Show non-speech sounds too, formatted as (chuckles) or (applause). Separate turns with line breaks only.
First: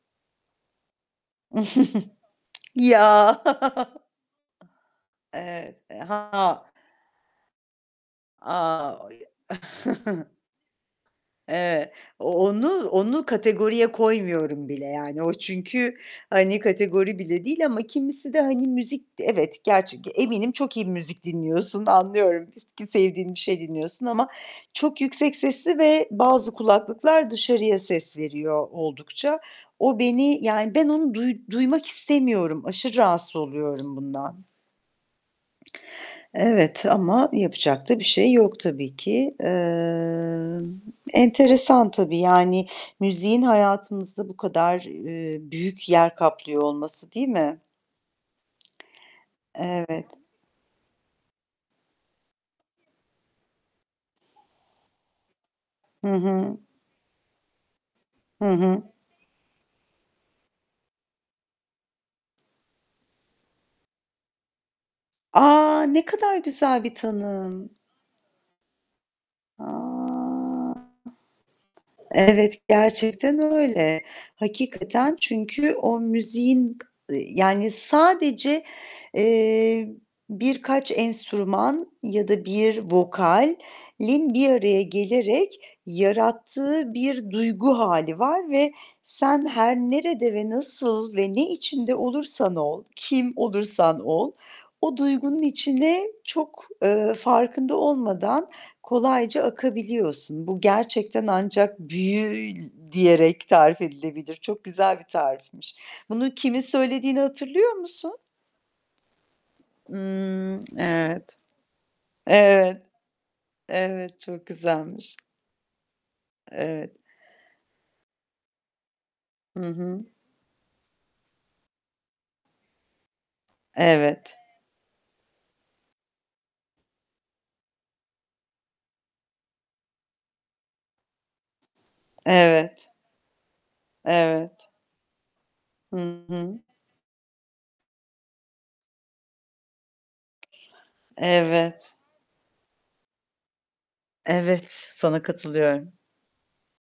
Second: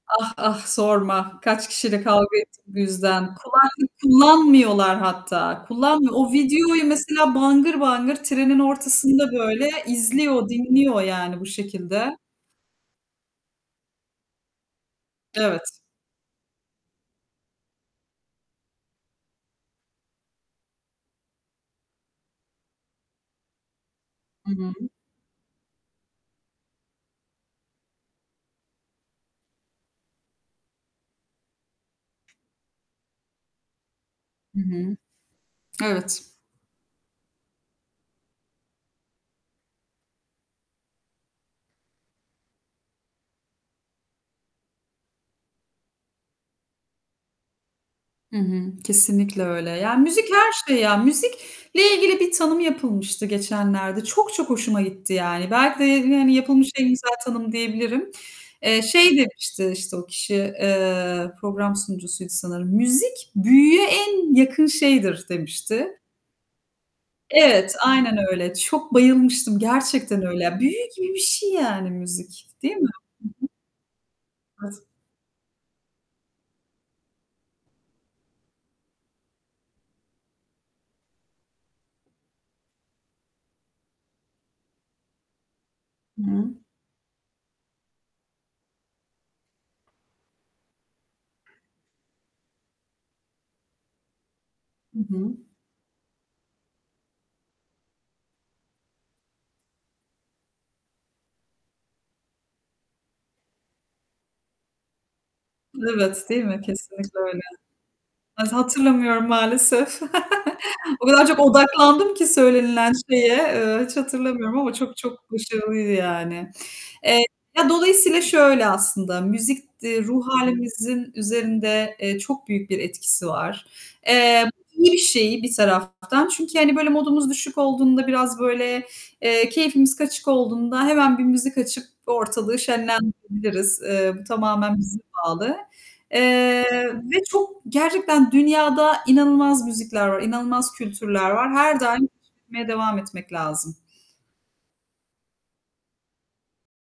Ah, ah! Sorma kaç kişiyle kavga
(chuckles)
ettim bu yüzden.
Ya!
Kulaklık kullanmıyorlar
(chuckles)
hatta
Eee,
kullanmıyor. O
Ha!
videoyu mesela bangır bangır trenin
A, o ya.
ortasında böyle
(chuckles)
izliyor, dinliyor yani bu
Eee,
şekilde.
onu onu kategoriye koymuyorum bile. Yani o
Evet.
çünkü, hani, kategori bile değil. Ama kimisi de, hani, müzik evet, gerç g eminim çok iyi müzik dinliyorsun, anlıyorum ki s ki sevdiğin bir şey dinliyorsun ama
Hı hı.
çok yüksek sesli ve bazı kulaklıklar dışarıya ses veriyor oldukça. O beni yani ben onu duy duymak istemiyorum. Aşırı rahatsız oluyorum bundan.
Hı hı. Evet.
Evet ama yapacak da bir şey yok tabii ki. Emm, enteresan tabii. Yani müziğin hayatımızda bu kadar, eee, büyük yer kaplıyor olması, değil mi?
Hı hı, kesinlikle öyle. Yani
Evet.
müzik her şey ya. Müzikle ilgili bir tanım yapılmıştı geçenlerde. Çok çok hoşuma gitti yani belki de ye
Hı
hani,
hı.
yapılmış en güzel tanım diyebilirim.
Hı
Eee,
hı.
şey demişti işte o kişi, eee, program sunucusuydu sanırım. "Müzik büyüye en yakın şeydir."
A,
demişti.
ne kadar güzel bir tanım!
Evet, aynen öyle. Çok bayılmıştım.
A!
Gerçekten öyle. Büyü gibi bir şey yani müzik,
Evet,
değil mi?
gerçekten
Hı hı.
öyle.
Evet.
Hakikaten. Çünkü o müziğin, ııı, yani, sadece, eee, birkaç enstrüman ya da 1 vokalin bir araya gelerek
Hı.
yarattığı bir duygu hâli var ve sen her nerede ve nasıl ve ne içinde olursan ol, kim olursan ol, o
Hı hı.
duygunun içine çok, eee, farkında olmadan kolayca akabiliyorsun. Bu gerçekten ancak "büyü" diyerek tarif edilebilir. Çok güzel bir tarifmiş.
Evet,
Bunu
değil
kimin
mi? Kesinlikle
söylediğini
öyle.
hatırlıyor musun?
Ha hatırlamıyorum, maalesef.
Hımm,
(chuckles) O kadar
evet.
çok odaklandım ki
Evet.
söylenilen şeye, eee, hiç
Evet, çok
hatırlamıyorum ama çok
güzelmiş.
çok başarılıydı yani.
Evet.
Eee, ya, dolayısıyla şöyle aslında:
Hı
Müzik d
hı.
ruh hâlimizin üzerinde, eee, çok büyük bir etkisi var.
Evet.
Eee, iyi bir şey bir taraftan çünkü hani böyle modumuz düşük olduğunda, biraz böyle, eee, keyfimiz kaçık olduğunda hemen bir müzik açıp ortalığı
Evet.
şenlendirebiliriz. Eee, bu
Evet.
tamamen bize bağlı.
Hı hı.
Eee, ve çok gerçekten dünyada inanılmaz müzikler var, inanılmaz kültürler var. Her
Evet.
daim keşfetmeye devam etmek lazım.
Evet, sana katılıyorum.